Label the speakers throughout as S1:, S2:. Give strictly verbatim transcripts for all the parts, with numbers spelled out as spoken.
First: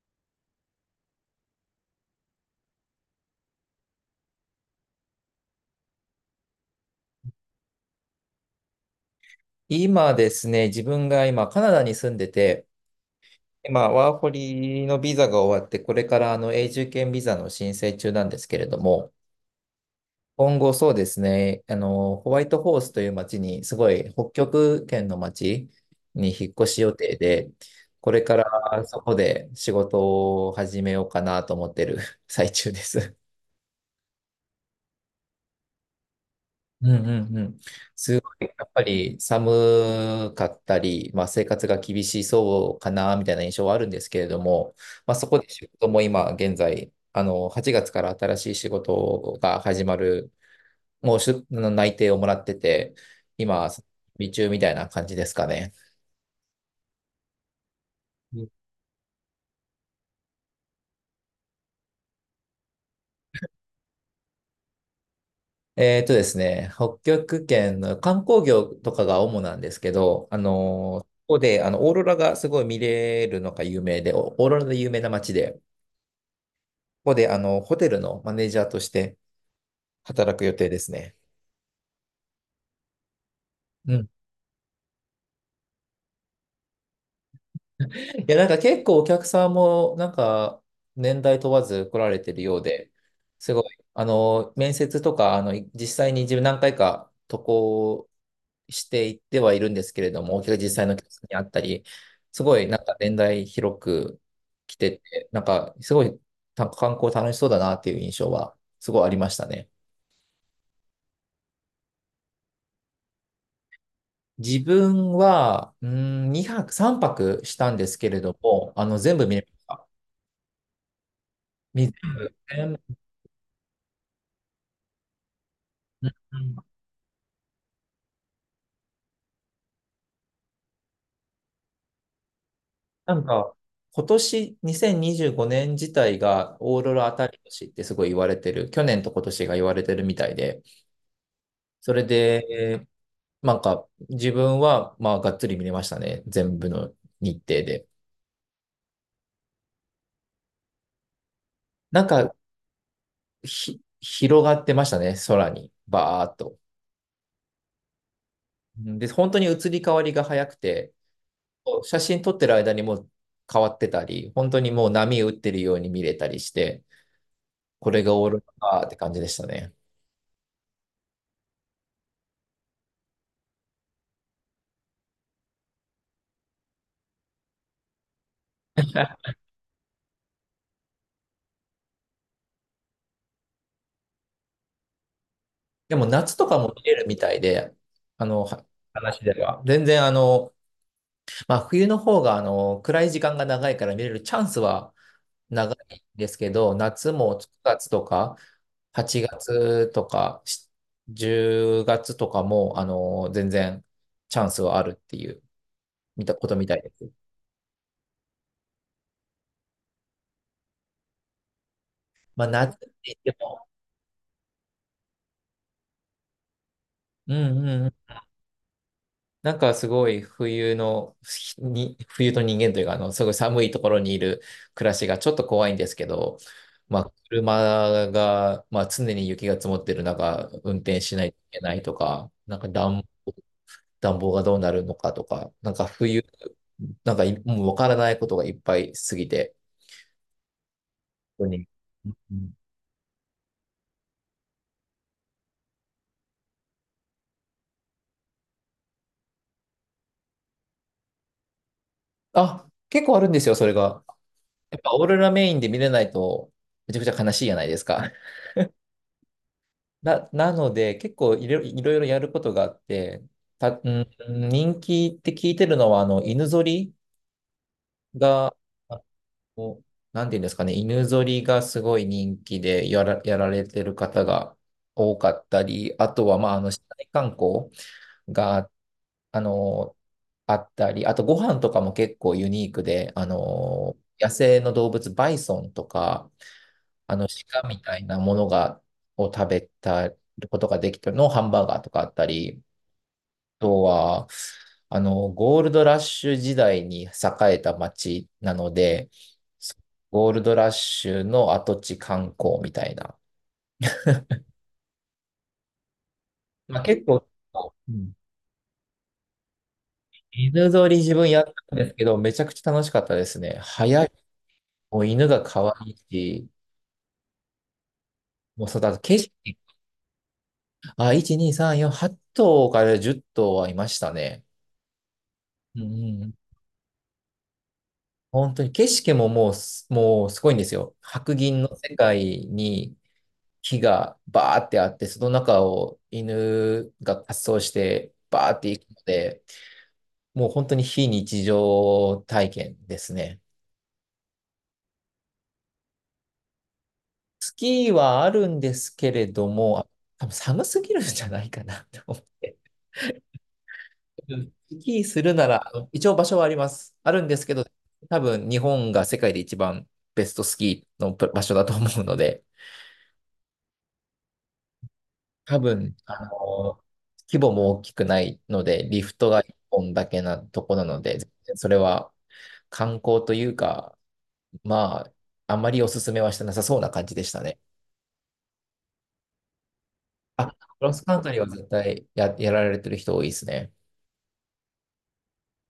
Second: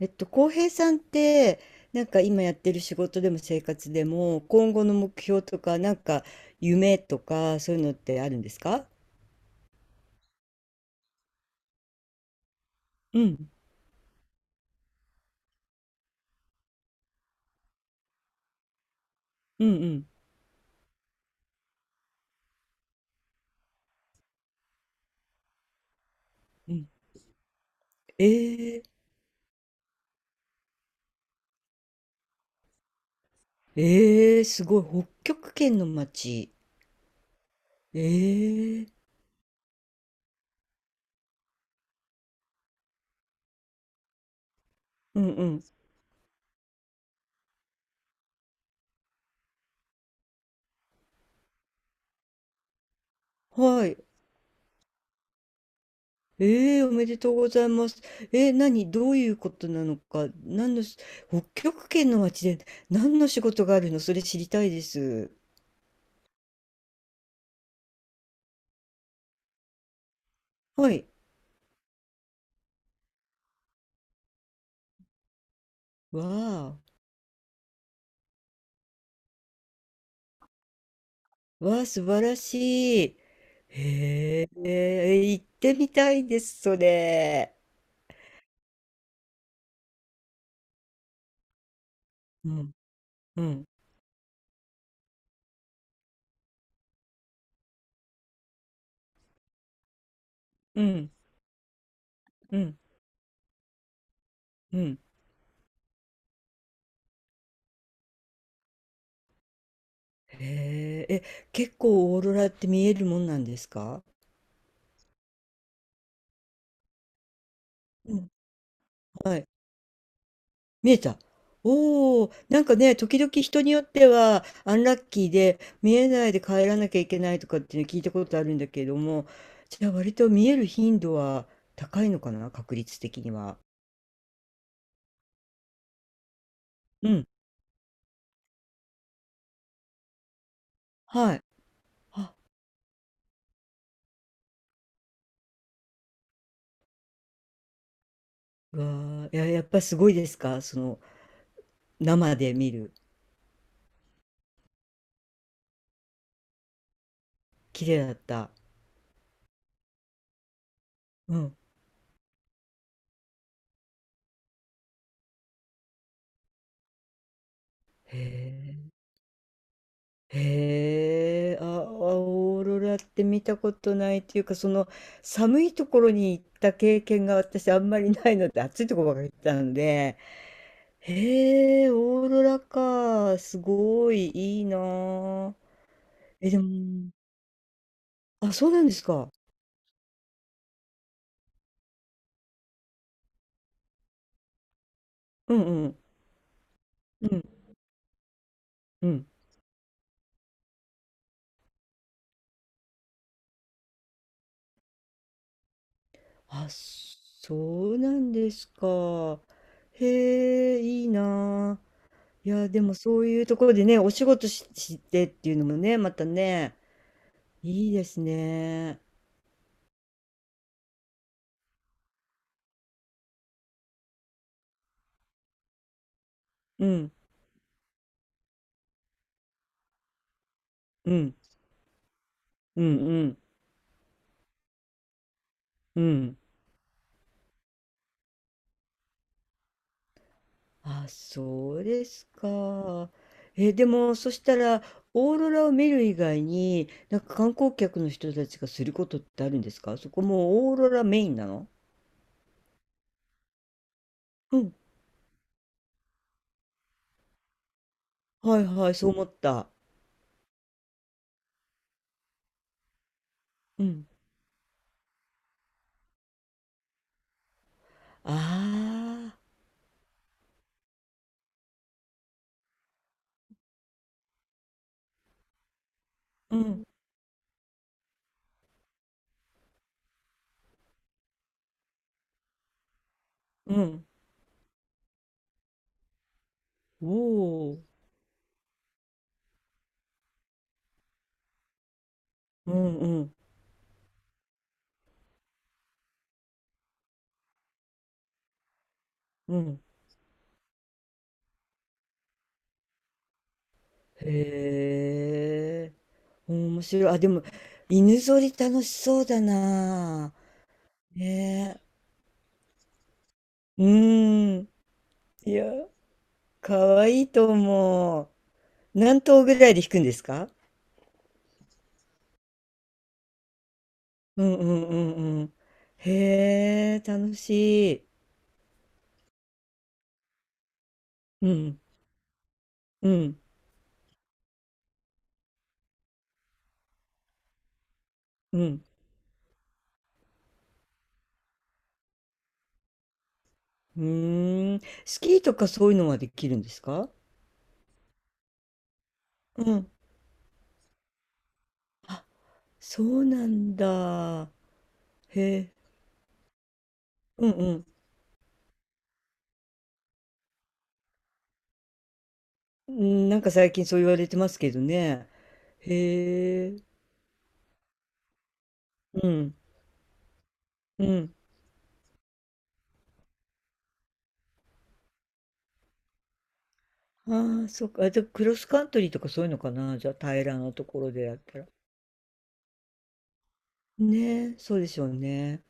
S1: えっと、浩平さんって、なんか今やってる仕事でも生活でも、今後の目標とか、なんか夢とか、そういうのってあるんですか？
S2: 今ですね、自分が今カナダに住んでて、
S1: うん、
S2: 今ワーホリのビザが終わって、これからあの永住権ビザの申請中なんですけれども、
S1: うん、うん、
S2: 今後そうですね、あの、ホワイトホースという町に、すごい北極圏の町に引っ越
S1: う
S2: し
S1: ん。
S2: 予定で、これ
S1: え
S2: か
S1: ー、
S2: らそこで仕事を始めようかなと思ってる 最中です。
S1: えー、すごい、北極圏の街。
S2: うんうんうん。
S1: え
S2: すごい、やっぱ
S1: ー、
S2: り寒かったり、まあ、生活が厳しそうかな、みたいな印象はあるんですけれども、まあ、
S1: うん、
S2: そこ
S1: う
S2: で
S1: ん。
S2: 仕事も今現在、あの、はちがつから新しい仕事が始まる、もうしゅ内定をもらってて、今、準
S1: はい。
S2: 備中みたいな感じですかね。
S1: えー、おめでとうございます。
S2: うん。
S1: えー、何、どういうことなのか、何のし、北極圏の街で何の仕事があるの、それ知りたいです。
S2: えーとですね、北極圏の観光業とかが主なんですけど、あ
S1: は
S2: の、こ
S1: い。
S2: こで、あの、オーロラがすごい見れるのが有名で、オオーロラで有名な街で、
S1: わあ。
S2: ここで、あの、ホテルのマネージャーとして働く予定ですね。
S1: わあ、素晴らしい。
S2: うん。
S1: へえ、行ってみたいです、それ。
S2: いや、なんか結構お客さんも、なんか、年代問わず来られてる
S1: う
S2: よう
S1: ん、
S2: で、
S1: う
S2: すごい、
S1: ん、
S2: あの、面接とか、あの、実際に自分何回か渡航していってはいるんですけれども、お客実
S1: う
S2: 際のお客
S1: ん、
S2: さんに会ったり、す
S1: う
S2: ごい、な
S1: ん、
S2: んか年代広く来
S1: う
S2: て
S1: ん。
S2: て、なんか、すごい、た観光楽しそうだなっていう印象は、すごいありましたね。
S1: へえ、え、結構オーロラって見えるもんなんですか？
S2: 自分は、うーん、にはく、さんぱくしたんですけ
S1: う
S2: れ
S1: ん、
S2: ども、あの、全部見
S1: は
S2: れ
S1: い。
S2: ました。
S1: 見えた。
S2: み全
S1: おお、
S2: 部、
S1: なん
S2: 全
S1: か
S2: 部
S1: ね、時々人によっては、アンラッキーで見
S2: う
S1: え
S2: ん
S1: ないで
S2: うん
S1: 帰らなきゃいけないとかっていうの聞いたことあるんだけれども、じゃあ割と見える頻度は高いのかな、確率
S2: な
S1: 的
S2: ん
S1: に
S2: か、
S1: は。
S2: 今年にせんにじゅうごねん自体がオーロ
S1: う
S2: ラ当た
S1: ん、
S2: り年ってすごい言われてる、去年と今年が言われてるみたいで、
S1: はい。
S2: それ
S1: あ、
S2: で、なんか、自分は、まあ、がっつり見れましたね。全部の日程で。
S1: わあ、いや、やっぱすごいですか？その、
S2: なんか、
S1: 生で見る、
S2: ひ、広がってましたね、空に、バーっと。
S1: 綺麗だった。
S2: うんで、本当に移り変わりが早くて、
S1: うん。
S2: 写真撮ってる間にもう変わってたり、本当にもう波打ってるように見れたりして、これがオーロラ
S1: へ
S2: かって感じでしたね。
S1: え、へえ、あ、あオーロラって見たことないっていうか、その、寒いところに行った経験が私あんまりないので、暑いところばっかり行ったので、へえ、オーロラか、すごいいいなあ。
S2: でも夏と
S1: え、
S2: か
S1: で
S2: も見れる
S1: も、
S2: みたいで、あの、
S1: あ、
S2: は
S1: そうなんです
S2: 話
S1: か。
S2: では。全然あの、まあ冬の方があの、暗い時間が長いから見れるチャンスは
S1: う
S2: 長
S1: んう
S2: い
S1: ん。
S2: んですけど、夏
S1: う
S2: も
S1: ん、
S2: くがつとか
S1: う
S2: 8
S1: ん。
S2: 月とかしじゅうがつとかも、あの、全然チャンスはあるっていう、見たことみ
S1: あ、
S2: たいです。
S1: そうなんですか。へえ、いいなあ。
S2: まあ
S1: いや、
S2: 夏っ
S1: で
S2: て
S1: も
S2: 言
S1: そう
S2: っ
S1: い
S2: て
S1: うとこ
S2: も、
S1: ろでね、お仕事し、してっていうのもね、またね、
S2: うんうんう
S1: いい
S2: ん。
S1: ですね。
S2: なんかすごい冬の、ひに、冬の人間というか、あの、すごい寒いところにいる暮らしがちょっと怖いんですけど、
S1: う
S2: ま
S1: ん、
S2: あ、車が、まあ、常に雪が積もってる中、運転
S1: う
S2: しない
S1: ん、
S2: といけないとか、なんか
S1: うん、
S2: 暖、
S1: うん、
S2: 暖房がどうなるのかとか、なんか
S1: う
S2: 冬、
S1: ん。
S2: なんかいもうわからないことがいっぱいすぎて、
S1: あ、
S2: 本当に。
S1: そうです
S2: うん
S1: か。え、でも、そしたら、オーロラを見る以外に、なんか観光客の人たちがすることってあるんですか？そこもうオーロラメインなの？
S2: あ、結構あるんですよ、それが。
S1: うん。
S2: やっぱオーロラメインで見れないと、めちゃくちゃ悲しいじゃないですか。
S1: はいはい、そう思った。
S2: な、なので、結構いろ、いろいろやることがあって、た、
S1: う
S2: うん、
S1: ん。
S2: 人気って聞いてるのは、あの、犬ぞり
S1: あ
S2: が、
S1: あ。
S2: おなんていうんですかね、犬ぞりがすごい人気でやら、やられてる方が多かったり、あとは、まあ、
S1: う
S2: あの、市
S1: ん、
S2: 内観光が、あの、あったり、あとご飯とかも結構ユニークで、あ
S1: う
S2: の、
S1: ん、
S2: 野生の動物、バイソンとか、
S1: お
S2: あの、鹿
S1: お、
S2: みたいなものが、を食べたことができたのハンバーガーとかあったり、
S1: うん、うん、
S2: とは、あの、ゴールドラッシュ時代に栄えた町なので、
S1: うん。
S2: ゴールドラッシュの跡地観光みたいな。
S1: へえ、
S2: ま
S1: 面
S2: あ、結
S1: 白い。あ、
S2: 構、
S1: でも、
S2: うん
S1: 犬ぞり楽しそうだな。
S2: 犬ぞり自分やったん
S1: ね
S2: ですけど、めちゃくちゃ楽しかったですね。
S1: え、う
S2: 早い。
S1: ん。
S2: もう犬が
S1: いや、
S2: 可愛いし、
S1: 可愛いいと思う。
S2: もうそうだ、景
S1: 何
S2: 色、
S1: 頭ぐらいで弾くんですか？
S2: あ、いち、に、さん、よん、はっとう頭からじゅっとう頭はいましたね。
S1: うんうんうんうん。
S2: うんうん
S1: へえ、楽しい。
S2: 本当に景色ももうす、もうすごいんですよ。白
S1: う
S2: 銀の
S1: ん、
S2: 世界に
S1: うん、
S2: 木がバーってあって、その中を犬が滑走してバー
S1: う
S2: って行
S1: ん。
S2: くので、もう本当に非日常体験ですね。
S1: うーん。スキーとかそういうのはできるんですか？
S2: スキーはあるんですけれど
S1: う
S2: も、
S1: ん。
S2: 多分寒すぎるんじゃないかなって思っ
S1: あ、
S2: て。
S1: そうなん
S2: う
S1: だ。
S2: んスキーするな
S1: へ
S2: ら、
S1: え。
S2: あの一応場所はあります。あるんです
S1: うん
S2: けど、
S1: うん。
S2: 多分日本が世界で一番ベストスキーの場所だと思うので、
S1: うん、なんか最近そう言われてますけどね。
S2: 多分、あ
S1: へ
S2: の、
S1: え。
S2: 規模も大きくないので、リフト
S1: う
S2: が
S1: ん。
S2: いっぽんだけなとこなの
S1: う
S2: で、
S1: ん。
S2: それは観光というか、まあ、あまりおすすめはしてなさそうな感じでしたね。
S1: ああ、そっか。あじゃあクロスカントリーとかそういうのかな。じゃあ平
S2: あ、ク
S1: らなと
S2: ロ
S1: こ
S2: ス
S1: ろ
S2: カン
S1: で
S2: ト
S1: や
S2: リ
S1: っ
S2: ーは
S1: たら。
S2: 絶対や、やられてる人多いですね。
S1: ねえ、そうでしょうね。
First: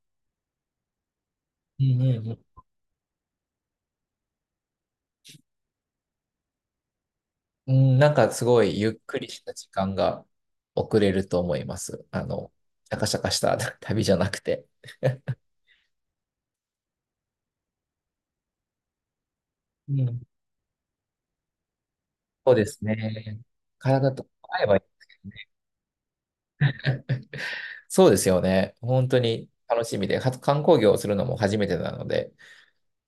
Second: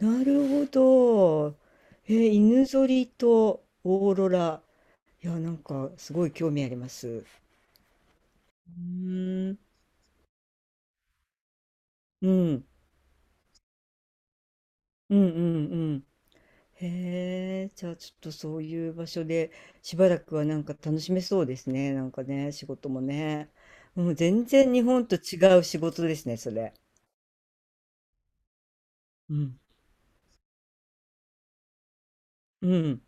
S1: なるほど。
S2: うんう
S1: え
S2: ん
S1: ー、
S2: うん。
S1: 犬ぞりとオーロラ。いや、なんかすごい興味あります。う
S2: うんなんかすごい
S1: ー
S2: ゆっくりした
S1: ん。
S2: 時間が遅れると思います。あ
S1: う
S2: の、
S1: ん。
S2: シャカシャカした 旅じゃなくて。
S1: うんうんうん、へえ、じゃあちょっとそういう場所で
S2: う
S1: しばら
S2: ん。
S1: くはなんか楽しめそうですね。なんかね、
S2: そう
S1: 仕
S2: です
S1: 事も
S2: ね。
S1: ね。も
S2: 体
S1: う
S2: とか
S1: 全
S2: 合え
S1: 然日
S2: ば
S1: 本と違う仕事ですね、それ。
S2: そうですよね。本当
S1: う
S2: に
S1: ん。
S2: 楽しみで、は観光業をするのも初めてなので、
S1: うん。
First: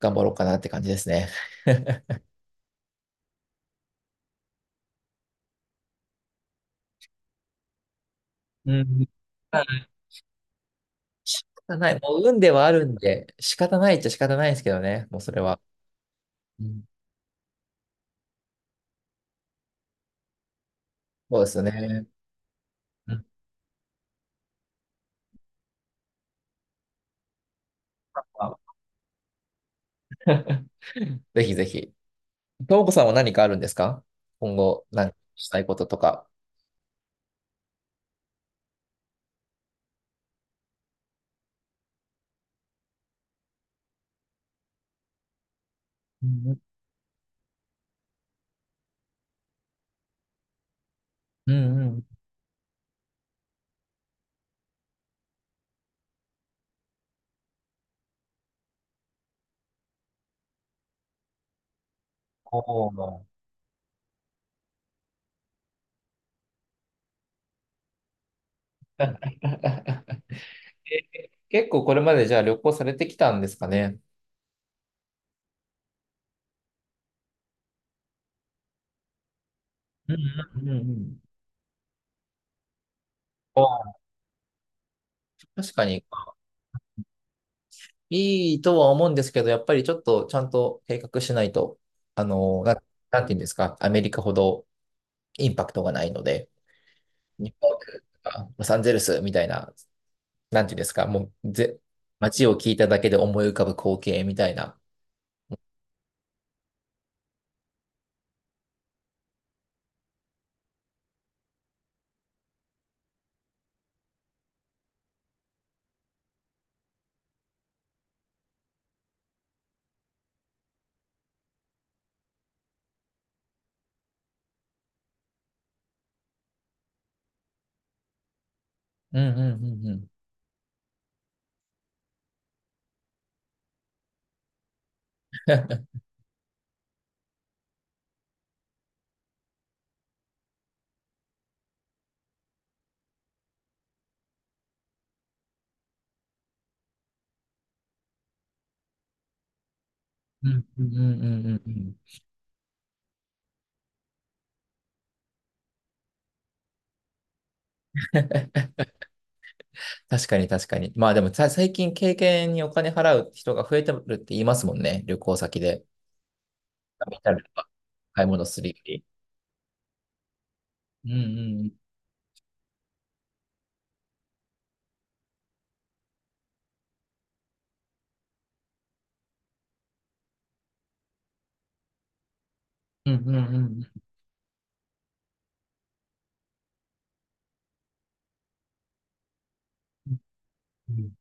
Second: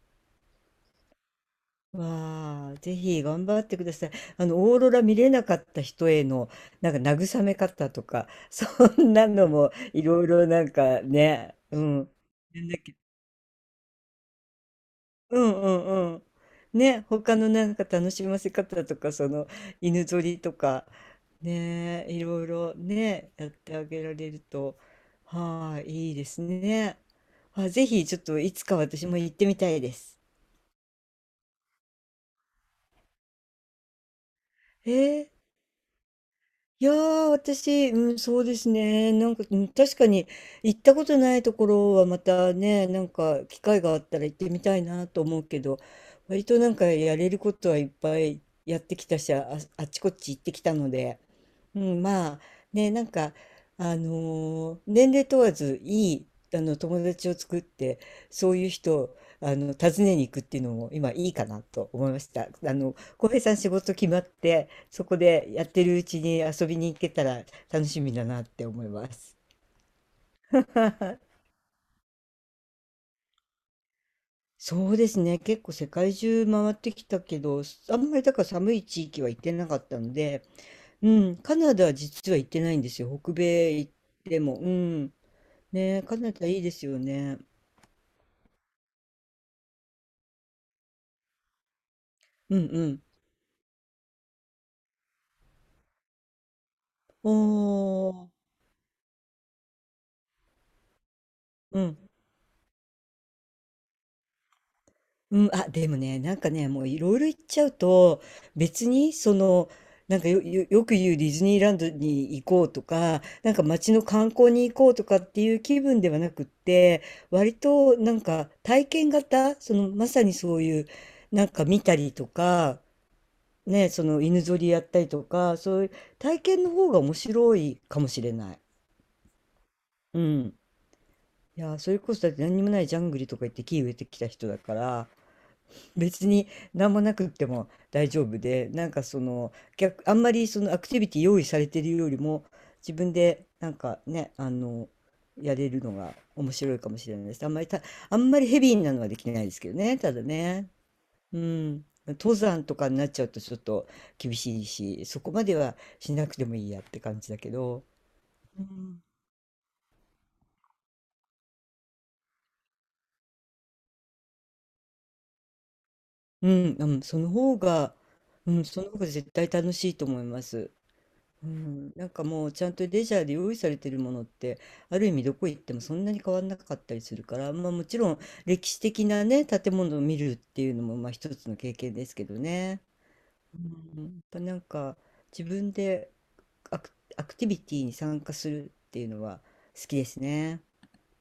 S2: 頑張ろうかなって感じですね。
S1: わあ、ぜひ頑張ってください。あの、オーロラ見れなかった人への、なんか慰め方とか、そ
S2: うん。
S1: んなの
S2: ま
S1: も
S2: あ、
S1: いろいろなんか
S2: 仕
S1: ね、
S2: 方
S1: う
S2: ない。
S1: ん。
S2: もう運ではあるんで、仕方ないっちゃ仕方ないですけどね。もうそ
S1: う
S2: れは。
S1: んうんうん。
S2: うん、
S1: ね、他のなんか楽しませ方とか、その犬ぞりとか、
S2: そうですよね。
S1: ね、いろいろ
S2: うん。
S1: ね、やってあげられると、はい、いいですね。あ、ぜひちょ
S2: ま
S1: っとい
S2: あ
S1: つか私も行ってみたいです。
S2: ぜひぜひ。ともこさんは何かあるんですか？今後、
S1: え
S2: 何か
S1: ー
S2: したいこととか。
S1: いやー、私、うん、そうですね。なんか、うん、確かに行ったことないところはまたね、なんか機会があったら行ってみたいなと思うけど、
S2: う
S1: 割と
S2: ん
S1: なんかやれることはいっぱいやってきたし、あ、あっちこっち行ってきたので、
S2: うん。
S1: う
S2: う
S1: ん、
S2: ん
S1: まあね、なんか、あのー年齢問わずいい、あの友達を作って、そういう人を、あの、訪ねに行くっていうのも今いいかなと思いました。あ
S2: お
S1: の、
S2: ー
S1: 浩平さん仕事決まって、そこでやってるうちに遊びに行けたら楽しみだなって思います。
S2: え 結構これまでじゃあ旅行されてきたんですかね。
S1: そうですね。結構世界中回ってきたけど、あんまりだから寒い地域は行ってなかった
S2: う
S1: の
S2: ん
S1: で、
S2: うんうんう
S1: う
S2: ん。
S1: ん、カナダは実は行ってないんですよ。北
S2: あ
S1: 米行っ
S2: あ、
S1: ても。うん。
S2: 確か
S1: ね、
S2: に
S1: カナダいいですよね。
S2: いいとは思うんですけど、やっぱりちょっとちゃんと計画しないと、あ
S1: う
S2: の、
S1: ん
S2: な、
S1: うん。
S2: なんていうんですか、アメリカほどインパクトがないので、
S1: お
S2: ニューヨーク
S1: ー。
S2: とかロサンゼルスみたいな、なんていうんですか、もうぜ、
S1: うん。
S2: 街を聞いただけで思い浮かぶ光景みたいな。
S1: うん、あ、でもね、なんかね、もういろいろ言っちゃうと、別に、その、なんかよ、よ、よく言うディズニーランドに行こうとか、なんか街の観光に行こうとかっていう気分ではなくって、割となんか体験型、そのまさにそういう、なんか見たりとか、ね、その犬ぞりやったりとか、そういう体験の方が面白いかもしれない。
S2: うんうんうんうん。
S1: うん。いや、それこそだって何にもないジャングリとか行って木植えてきた人だから、別に何もなくっても大丈夫で、なんかその逆、あんまりそのアクティビティ用意されてるよりも自分でなんかね、あの、やれるのが面白いかもしれないです。あんまりた、あんまりヘビーなのはできないですけどね、ただ
S2: うん
S1: ね。
S2: うんうんう
S1: う
S2: んうんう
S1: ん。
S2: ん。
S1: 登山とかになっちゃうとちょっと厳しいし、そこまではしなくてもいいやって感じだけど。うん、
S2: 確かに確かに。まあでもさ最近経験にお金払う人が増えてるって言いますもんね、旅行先で。
S1: うん、うん、
S2: 旅行
S1: そ
S2: っ
S1: の
S2: たりと
S1: 方
S2: か
S1: が、
S2: 買い物
S1: う
S2: す
S1: ん、
S2: るよ
S1: その方
S2: り。
S1: が絶対楽しいと思います。
S2: う
S1: う
S2: ん
S1: ん、なんかもうちゃんとレジャーで用意されてるものってある意味どこ行ってもそんなに変わんなかったりするから、まあ、もちろん歴史的なね建物を見るっていうのもまあ一つの経験ですけどね、
S2: うんうんうんうんう
S1: う
S2: ん
S1: ん、やっぱなんか自分でアク、アクティビティに参加するっていうのは好きですね。
S2: うん。